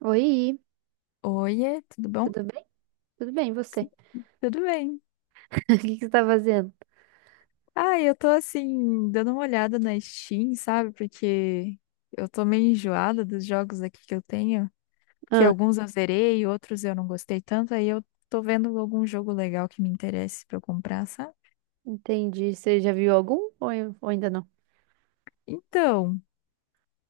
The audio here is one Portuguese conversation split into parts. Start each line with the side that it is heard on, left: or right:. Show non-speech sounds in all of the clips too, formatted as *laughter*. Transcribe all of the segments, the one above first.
right: Oi,
left: Oiê, tudo bom?
right: tudo bem? Tudo bem, e você?
left: Tudo bem.
right: *laughs* O que que você tá fazendo?
left: Ah, eu tô assim, dando uma olhada na Steam, sabe? Porque eu tô meio enjoada dos jogos aqui que eu tenho, que
right: Ah,
left: alguns eu zerei, outros eu não gostei tanto, aí eu tô vendo algum jogo legal que me interesse pra eu comprar, sabe?
right: entendi. Você já viu algum ou ainda não?
left: Então,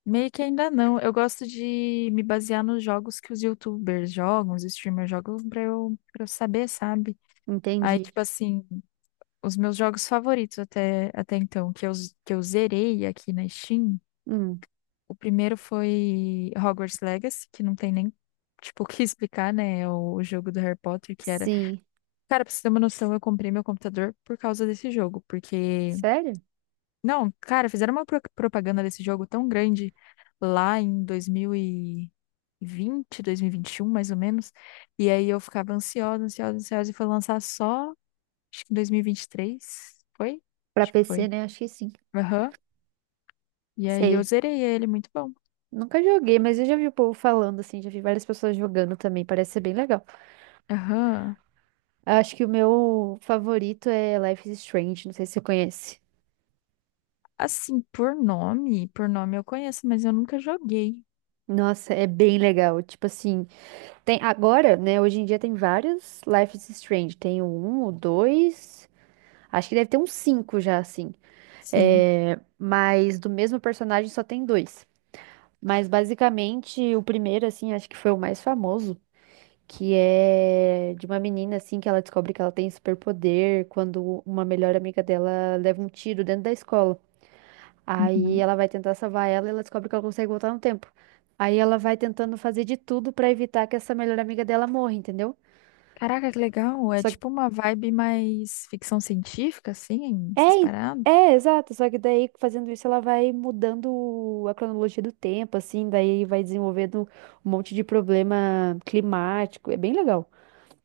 left: meio que ainda não. Eu gosto de me basear nos jogos que os YouTubers jogam, os streamers jogam, pra eu saber, sabe? Aí,
right: Entendi.
left: tipo assim, os meus jogos favoritos até então, que eu zerei aqui na Steam.
right: Hum,
left: O primeiro foi Hogwarts Legacy, que não tem nem, tipo, *laughs* o que explicar, né? É o jogo do Harry Potter, que era.
right: sim.
left: Cara, pra você ter uma noção, eu comprei meu computador por causa desse jogo, porque.
right: Sério?
left: Não, cara, fizeram uma propaganda desse jogo tão grande lá em 2020, 2021, mais ou menos. E aí eu ficava ansiosa, ansiosa, ansiosa, e foi lançar só, acho que em 2023. Foi?
right: Pra
left: Acho que
right: PC,
left: foi.
right: né? Acho que sim.
left: Aham. E aí eu
right: Sei.
left: zerei ele, muito bom.
right: Nunca joguei, mas eu já vi o povo falando assim, já vi várias pessoas jogando também, parece ser bem legal.
left: Aham.
right: Acho que o meu favorito é Life is Strange, não sei se você conhece.
left: Assim, por nome eu conheço, mas eu nunca joguei.
right: Nossa, é bem legal. Tipo assim, tem agora, né? Hoje em dia tem vários Life is Strange. Tem o 1, o 2. Acho que deve ter uns cinco já, assim.
left: Sim.
right: É, mas do mesmo personagem só tem dois. Mas basicamente o primeiro, assim, acho que foi o mais famoso, que é de uma menina, assim, que ela descobre que ela tem superpoder quando uma melhor amiga dela leva um tiro dentro da escola. Aí
left: Uhum.
right: ela vai tentar salvar ela e ela descobre que ela consegue voltar no tempo. Aí ela vai tentando fazer de tudo pra evitar que essa melhor amiga dela morra, entendeu?
left: Caraca, que legal. É
right: Só
left: tipo uma vibe mais ficção científica, assim,
right: É,
left: essas
right: en-
left: paradas.
right: é, exato. Só que daí, fazendo isso, ela vai mudando a cronologia do tempo, assim, daí vai desenvolvendo um monte de problema climático. É bem legal.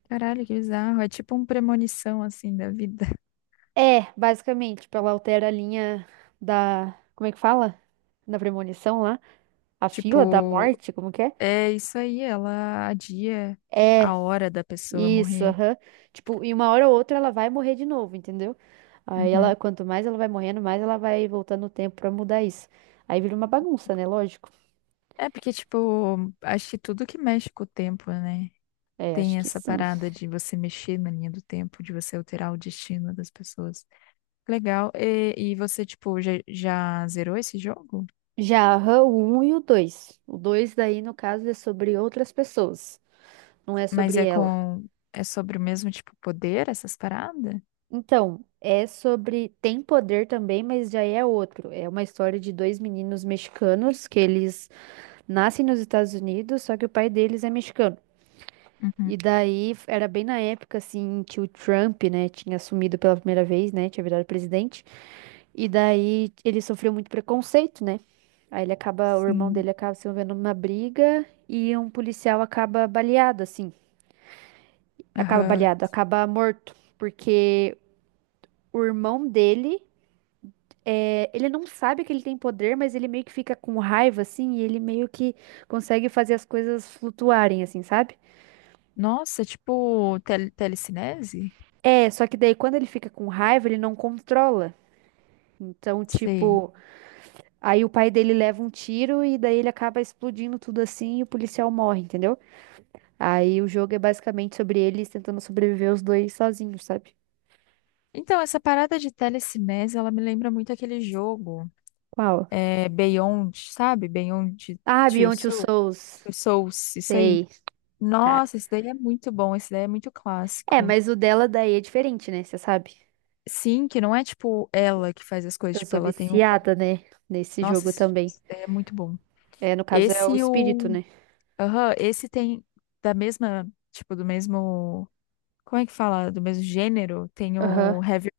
left: Caralho, que bizarro. É tipo um premonição, assim, da vida. *laughs*
right: É, basicamente, tipo, ela altera a linha da. Como é que fala? Da premonição lá? A fila da
left: Tipo,
right: morte, como que é?
left: é isso aí, ela adia
right: É,
left: a hora da pessoa
right: isso,
left: morrer.
right: aham. Tipo, em uma hora ou outra ela vai morrer de novo, entendeu? Aí
left: Uhum.
right: ela, quanto mais ela vai morrendo, mais ela vai voltando o tempo pra mudar isso. Aí vira uma bagunça, né? Lógico.
left: É porque, tipo, acho que tudo que mexe com o tempo, né?
right: É, acho
left: Tem
right: que
left: essa
right: sim.
left: parada de você mexer na linha do tempo, de você alterar o destino das pessoas. Legal. E você, tipo, já zerou esse jogo?
right: Já aham, o um e o 2. O 2 daí, no caso, é sobre outras pessoas, não é
left: Mas
right: sobre
left: é
right: ela.
left: com. É sobre o mesmo, tipo, poder, essas paradas?
right: Então, é sobre. Tem poder também, mas já é outro. É uma história de dois meninos mexicanos que eles nascem nos Estados Unidos, só que o pai deles é mexicano.
left: Uhum.
right: E daí, era bem na época, assim, que o Trump, né, tinha assumido pela primeira vez, né, tinha virado presidente. E daí ele sofreu muito preconceito, né? Aí ele acaba, o irmão
left: Sim.
right: dele acaba se envolvendo numa briga e um policial acaba baleado, assim. Acaba
left: Aham.
right: baleado, acaba morto. Porque o irmão dele, é, ele não sabe que ele tem poder, mas ele meio que fica com raiva, assim, e ele meio que consegue fazer as coisas flutuarem, assim, sabe?
left: Nossa, tipo, telecinese?
right: É, só que daí quando ele fica com raiva, ele não controla. Então,
left: Sei.
right: tipo, aí o pai dele leva um tiro e daí ele acaba explodindo tudo assim e o policial morre, entendeu? Aí o jogo é basicamente sobre eles tentando sobreviver os dois sozinhos, sabe?
left: Então, essa parada de telecinese, ela me lembra muito aquele jogo,
right: Qual?
left: é, Beyond, sabe? Beyond
right: Ah,
left: Two
right: Beyond Two
left: Soul,
right: Souls.
left: Two Souls, isso aí.
right: Sei, cara.
left: Nossa, esse daí é muito bom, esse daí é muito
right: É,
left: clássico.
right: mas o dela daí é diferente, né? Você sabe?
left: Sim, que não é tipo ela que faz as coisas,
right: Eu
left: tipo,
right: sou
left: ela tem.
right: viciada, né? Nesse
left: Nossa,
right: jogo
left: esse
right: também.
left: é muito bom.
right: É, no caso é
left: Esse
right: o
left: e
right: espírito,
left: o.
right: né?
left: Aham, esse tem da mesma. Tipo, do mesmo. Como é que fala? Do mesmo gênero? Tem
right: Aham.
left: o Heavy.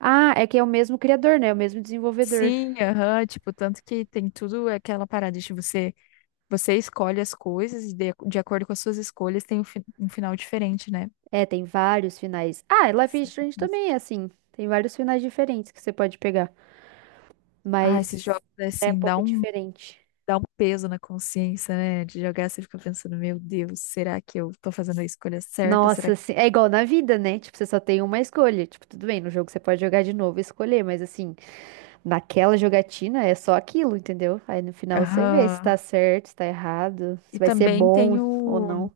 right: Ah, é que é o mesmo criador, né? É o mesmo desenvolvedor.
left: Sim, aham. Tipo, tanto que tem tudo aquela parada de você. Você escolhe as coisas e de acordo com as suas escolhas tem um final diferente, né?
right: É, tem vários finais. Ah, e Life is
left: Sim.
right: Strange
left: Mas...
right: também é assim. Tem vários finais diferentes que você pode pegar.
left: Ah, esses
right: Mas
left: jogos,
right: é um
left: assim, dá
right: pouco
left: um,
right: diferente.
left: dá um peso na consciência, né? De jogar, você fica pensando, meu Deus, será que eu tô fazendo a escolha certa? Será
right: Nossa,
left: que.
right: assim, é igual na vida, né? Tipo, você só tem uma escolha. Tipo, tudo bem, no jogo você pode jogar de novo e escolher, mas assim, naquela jogatina é só aquilo, entendeu? Aí no final você vê se
left: Aham.
right: tá certo, se tá errado, se
left: E
right: vai ser
left: também tem
right: bom ou
left: o
right: não.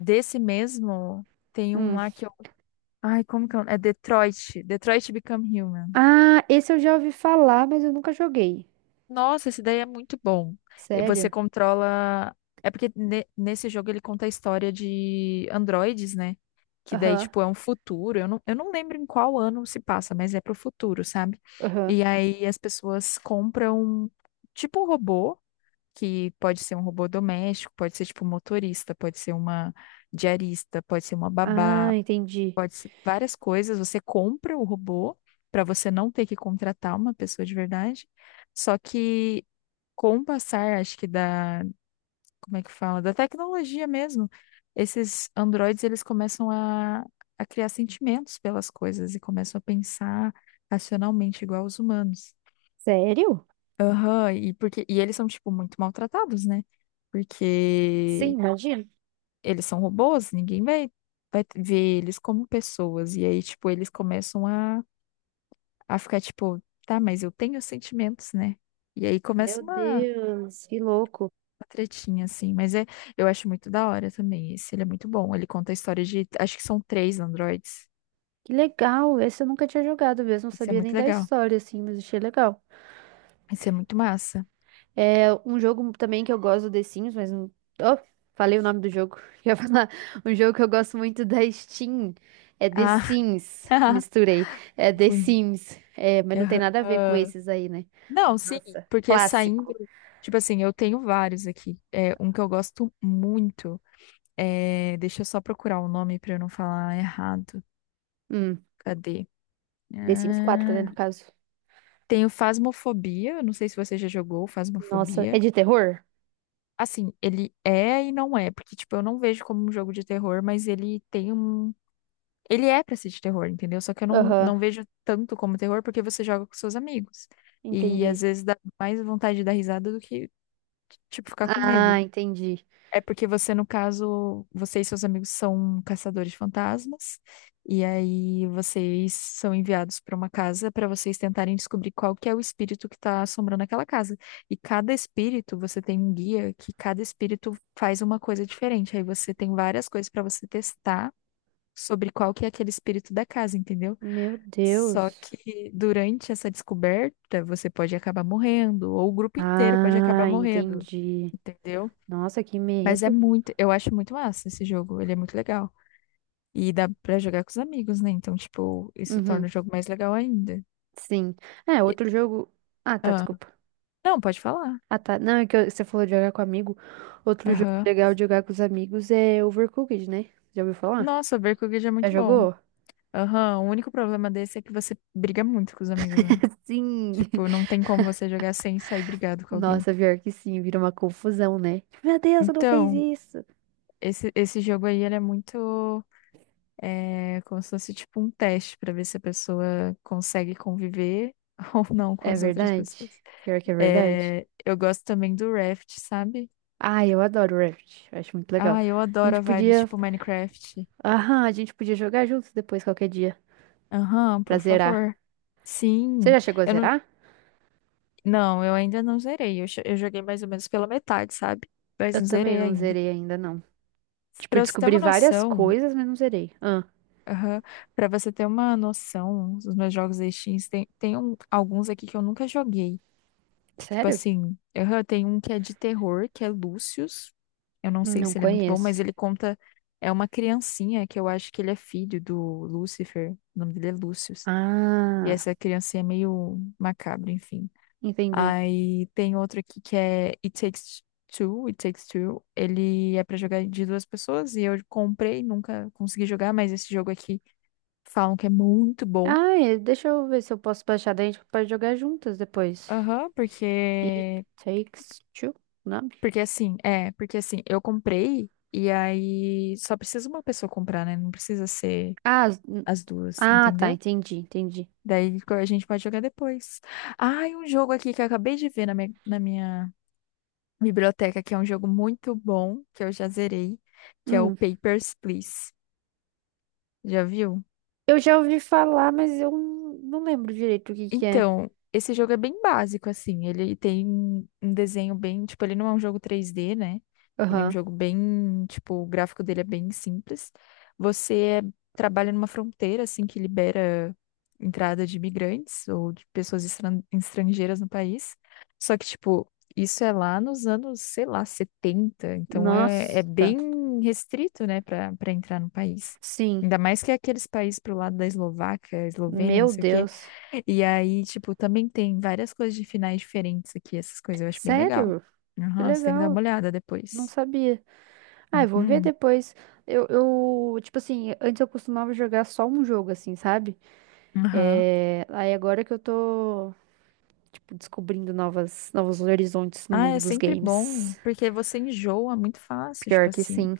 left: desse mesmo, tem um
right: Hum.
left: lá que eu, ai, como que é? É Detroit Become Human.
right: Ah, esse eu já ouvi falar, mas eu nunca joguei.
left: Nossa, esse daí é muito bom. E você
right: Sério?
left: controla, é porque nesse jogo ele conta a história de androides, né? Que daí
right: Aham,
left: tipo é um futuro. Eu não lembro em qual ano se passa, mas é pro futuro, sabe?
right: aham.
left: E aí as pessoas compram tipo um robô, que pode ser um robô doméstico, pode ser tipo um motorista, pode ser uma diarista, pode ser uma
right: Ah,
left: babá,
right: entendi.
left: pode ser várias coisas. Você compra o robô para você não ter que contratar uma pessoa de verdade. Só que com o passar, acho que da, como é que fala? Da tecnologia mesmo, esses androides eles começam a criar sentimentos pelas coisas e começam a pensar racionalmente igual os humanos.
right: Sério?
left: Aham, e porque e eles são tipo muito maltratados, né?
right: Sim,
left: Porque
right: imagina.
left: eles são robôs, ninguém vai ver eles como pessoas e aí tipo eles começam a ficar tipo, tá, mas eu tenho sentimentos, né? E aí
right: Meu
left: começa uma
right: Deus, que louco.
left: tretinha, assim. Mas é, eu acho muito da hora também. Esse, ele é muito bom. Ele conta a história de, acho que são três androides.
right: Que legal, esse eu nunca tinha jogado mesmo, não
left: Isso é
right: sabia
left: muito
right: nem da
left: legal.
right: história, assim, mas achei legal.
left: Isso é muito massa.
right: É um jogo também que eu gosto do The Sims, mas não. Oh, falei o nome do jogo. *laughs* Ia falar. Um jogo que eu gosto muito da Steam. É The
left: Ah,
right: Sims.
left: *laughs*
right: Misturei. É The
left: confundi.
right: Sims. É, mas não tem nada a ver com
left: Aham.
right: esses aí, né? Mas,
left: Não, sim,
right: nossa,
left: porque saindo,
right: clássico.
left: tipo assim, eu tenho vários aqui. É, um que eu gosto muito é, deixa eu só procurar o nome pra eu não falar errado.
right: Hum,
left: Cadê?
right: The Sims 4, né, no
left: Ah.
right: caso.
left: Tenho Phasmophobia, não sei se você já jogou
right: Nossa, é
left: Phasmophobia.
right: de terror?
left: Assim, ele é e não é, porque, tipo, eu não vejo como um jogo de terror, mas ele tem um. Ele é pra ser de terror, entendeu? Só que eu não,
right: Aham,
left: não vejo tanto como terror porque você joga com seus amigos. E às
right: entendi.
left: vezes dá mais vontade de dar risada do que, tipo, ficar com medo.
right: Ah, entendi.
left: É porque você, no caso, você e seus amigos são caçadores de fantasmas, e aí vocês são enviados para uma casa para vocês tentarem descobrir qual que é o espírito que está assombrando aquela casa. E cada espírito, você tem um guia que cada espírito faz uma coisa diferente. Aí você tem várias coisas para você testar sobre qual que é aquele espírito da casa, entendeu?
right: Meu
left: Só
right: Deus.
left: que durante essa descoberta, você pode acabar morrendo, ou o grupo inteiro pode acabar
right: Ah,
left: morrendo,
right: entendi.
left: entendeu?
right: Nossa, que
left: Mas é
right: medo.
left: muito, eu acho muito massa esse jogo, ele é muito legal. E dá pra jogar com os amigos, né? Então, tipo, isso torna
right: Uhum,
left: o jogo mais legal ainda.
right: sim. É,
left: E-
right: outro jogo. Ah, tá,
left: Ah,
right: desculpa.
left: não, pode falar.
right: Ah, tá. Não, é que você falou de jogar com amigo. Outro jogo
left: Aham.
right: legal de jogar com os amigos é Overcooked, né? Já ouviu falar?
left: Nossa, Berkugid é
right: Já
left: muito bom.
right: jogou?
left: Aham, o único problema desse é que você briga muito com os amigos, né?
right: Sim!
left: Tipo, não
right: *laughs*
left: tem como você jogar sem sair brigado com alguém.
right: Nossa, pior que sim, vira uma confusão, né? Tipo, meu Deus, você não fez
left: Então,
right: isso!
left: esse jogo aí, ele é muito, é, como se fosse, tipo, um teste pra ver se a pessoa consegue conviver *laughs* ou não com
right: É
left: as outras
right: verdade?
left: pessoas.
right: Pior que é verdade?
left: É, eu gosto também do Raft, sabe?
right: Ah, eu adoro Raft. Eu acho muito legal.
left: Ah, eu
right: A
left: adoro a
right: gente
left: vibe
right: podia.
left: tipo Minecraft.
right: Aham, a gente podia jogar juntos depois, qualquer dia,
left: Aham,
right: pra
left: por
right: zerar.
left: favor.
right: Você
left: Sim.
right: já chegou a
left: Eu não,
right: zerar?
left: não, eu ainda não zerei. Eu joguei mais ou menos pela metade, sabe? Mas
right: Eu
left: não
right: também
left: zerei
right: não
left: ainda.
right: zerei ainda, não. Tipo, eu
left: Pra você ter
right: descobri
left: uma
right: várias
left: noção,
right: coisas, mas não zerei. Ah,
left: aham, pra você ter uma noção, os meus jogos da Steam, tem alguns aqui que eu nunca joguei. Tipo
right: sério?
left: assim, aham, tem um que é de terror, que é Lúcius. Eu não sei
right: Não
left: se ele é muito bom,
right: conheço.
left: mas ele conta. É uma criancinha que eu acho que ele é filho do Lúcifer. O nome dele é Lúcius. E
right: Ah,
left: essa criancinha é meio macabra, enfim.
right: entendi.
left: Aí tem outro aqui que é It Takes Two. Ele é pra jogar de duas pessoas e eu comprei, nunca consegui jogar, mas esse jogo aqui falam que é muito bom.
right: Ah, é, deixa eu ver se eu posso baixar daí a gente pode jogar juntas depois.
left: Aham.
right: It
left: porque
right: Takes Two, não?
left: Porque assim, é, porque assim, eu comprei e aí só precisa uma pessoa comprar, né? Não precisa ser
right: Ah,
left: as duas,
right: ah, tá,
left: entendeu?
right: entendi, entendi.
left: Daí a gente pode jogar depois. Ah, e um jogo aqui que eu acabei de ver na minha biblioteca, que é um jogo muito bom, que eu já zerei, que é o
right: Hum,
left: Papers, Please. Já viu?
right: eu já ouvi falar, mas eu não lembro direito o que que é.
left: Então, esse jogo é bem básico, assim. Ele tem um desenho bem. Tipo, ele não é um jogo 3D, né? Ele é um
right: Aham.
left: jogo bem. Tipo, o gráfico dele é bem simples. Você trabalha numa fronteira, assim, que libera entrada de imigrantes ou de pessoas estrangeiras no país. Só que, tipo, isso é lá nos anos, sei lá, 70. Então, é
right: Nossa,
left: bem restrito, né, para entrar no país.
right: sim.
left: Ainda mais que é aqueles países pro lado da Eslováquia, Eslovênia, não
right: Meu
left: sei o quê,
right: Deus.
left: e aí, tipo, também tem várias coisas de finais diferentes aqui, essas coisas eu acho bem legal.
right: Sério? Que
left: Aham, você tem que dar
right: legal,
left: uma olhada
right: não
left: depois.
right: sabia. Ah, eu vou ver
left: Uhum,
right: depois. Eu, tipo assim, antes eu costumava jogar só um jogo, assim, sabe?
left: aham.
right: É. Aí agora que eu tô. Tipo, descobrindo novos horizontes no
left: Ah,
right: mundo
left: é
right: dos
left: sempre bom,
right: games.
left: porque você enjoa muito fácil,
right: Pior
left: tipo
right: que
left: assim.
right: sim.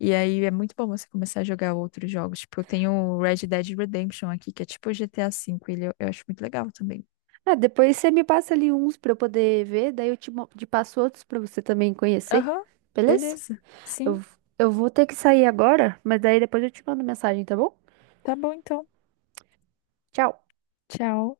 left: E aí é muito bom você começar a jogar outros jogos. Tipo, eu tenho o Red Dead Redemption aqui, que é tipo o GTA V, eu acho muito legal também.
right: Ah, depois você me passa ali uns pra eu poder ver, daí eu te, te passo outros pra você também conhecer,
left: Aham,
right: beleza?
left: beleza.
right: Eu,
left: Sim,
right: eu vou ter que sair agora, mas daí depois eu te mando mensagem, tá bom?
left: tá bom então.
right: Tchau!
left: Tchau.